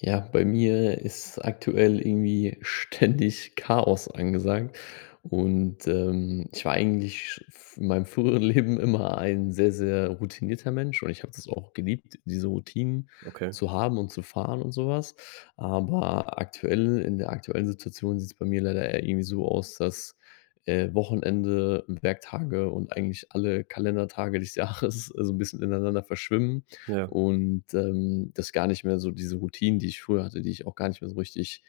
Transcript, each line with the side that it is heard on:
left: Ja, bei mir ist aktuell irgendwie ständig Chaos angesagt und, ähm, ich war eigentlich f in meinem früheren Leben immer ein sehr, sehr routinierter Mensch und ich habe das auch geliebt, diese Routinen
right: Okay.
left: zu haben und zu fahren und so was. Aber aktuelle in der aktuellen Situation sieht es bei mir leider eher irgendwie so aus, dass, äh, Wochenende, Werktage und eigentlich alle Kalendertage des Jahres so 'n bisschen ineinander verschwimmen
right: Ja.
left: und, ähm, dass gar nicht mehr so diese Routinen, die ich früher hatte, die ich auch gar nicht mehr so richtig,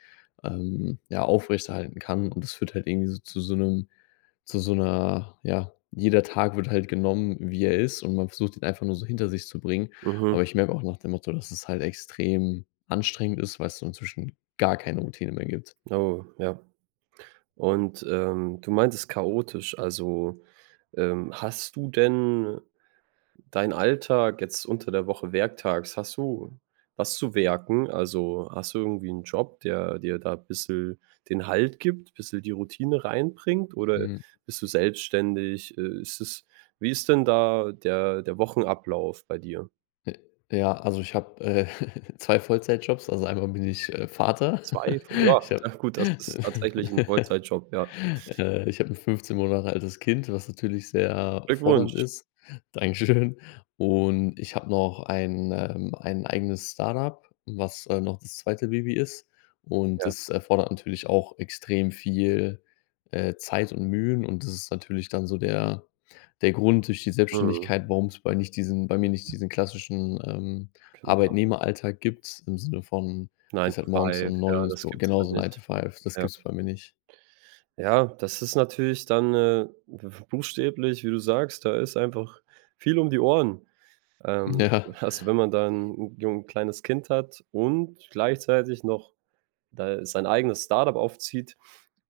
left: ähm, ja, aufrechterhalten kann. Und das führt halt irgendwie zu so 'nem zu so 'ner, ja jeder Tag wird halt genommen, wie er ist, und man versucht, ihn einfach nur so hinter sich zu bringen.
right: Mhm.
left: Aber ich merke auch nach dem Motto, dass es halt extrem anstrengend ist, weil es so inzwischen gar keine Routine mehr gibt.
right: Oh ja. Und, ähm, du meintest chaotisch. Also, ähm, hast du denn deinen Alltag jetzt unter der Woche, werktags, hast du was zu werken? Also, hast du irgendwie 'nen Job, der dir da bissel den Halt gibt, bissel die Routine reinbringt, oder
left: Mhm.
right: bist du selbstständig? Ist es wie ist denn da der der Wochenablauf bei dir?
left: Äh, ja, also ich habe, äh, 2 Vollzeitjobs. Also einmal bin ich, äh, Vater.
right: 2 Voll ja, gut, das ist tatsächlich 'n Vollzeitjob, ja.
left: Äh, ich hab 'n 15 Monate altes Kind, was natürlich sehr fordernd
right: Glückwunsch.
left: ist. Dankeschön. Und ich habe noch ein ähm, ein eigenes Start-up, was, äh, noch das 2. Baby ist. Und
right: Ja.
left: das erfordert natürlich auch extrem viel, äh, Zeit und Mühen und das ist natürlich dann so der der Grund durch die
right: Mhm.
left: Selbstständigkeit, warum es bei nicht diesen bei mir nicht diesen klassischen, ähm,
right: Genau.
left: Arbeitnehmeralltag gibt, im Sinne von:
right: 9
left: Gehst
right: to
left: halt morgens
right: 5,
left: um
right: ja,
left: 9 ins
right: das
left: Büro
right: gibt's
left: genau,
right: da
left: so 9 to
right: nicht,
left: 5 das
right: ja.
left: gibt es bei mir nicht.
right: Ja, das ist natürlich dann, äh, b buchstäblich, wie du sagst, da ist einfach viel um die Ohren. Ähm,
left: Ja.
right: also wenn man da 'n jung kleines Kind hat und gleichzeitig noch da sein eigenes Start-up aufzieht.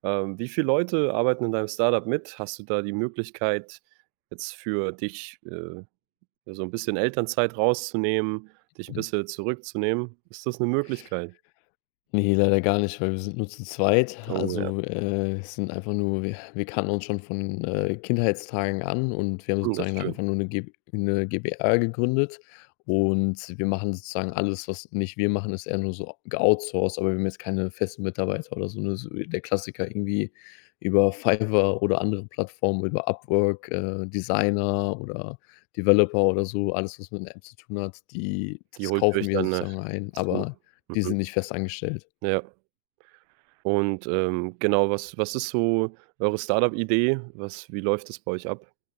right: Ähm, wie viel Leute arbeiten in deinem Start-up mit? Hast du da die Möglichkeit, jetzt für dich, äh, so 'n bisschen Elternzeit rauszunehmen, dich 'n
left: Mhm.
right: bisschen zurückzunehmen? Ist das 'ne Möglichkeit?
left: Ne, leider gar nicht, weil wir sind nur zu zweit.
right: Oh ja.
left: Also, äh, sind einfach nur wir wir kannten uns schon von, äh, Kindheitstagen an und wir haben
right: Mhm, das
left: sozusagen
right: schön.
left: einfach nur 'ne Gb 'ne GbR gegründet. Und wir machen sozusagen alles, was nicht wir machen, ist eher nur ge outsourced, aber wir haben jetzt keine festen Mitarbeiter oder so. Ne, so der Klassiker irgendwie über Fiverr oder andere Plattformen, über Upwork, äh, Designer oder Developer oder so, alles, was man mit der App zu tun hat, die
right: Die
left: das
right: holt ihr
left: kaufen
right: euch
left: wir
right: dann nach
left: sozusagen ein,
right: zu.
left: aber die
right: Mhm.
left: sind nicht fest angestellt.
right: Ja. Und, ähm, genau, was was ist so eure Start-up-Idee? Was wie läuft das bei euch ab?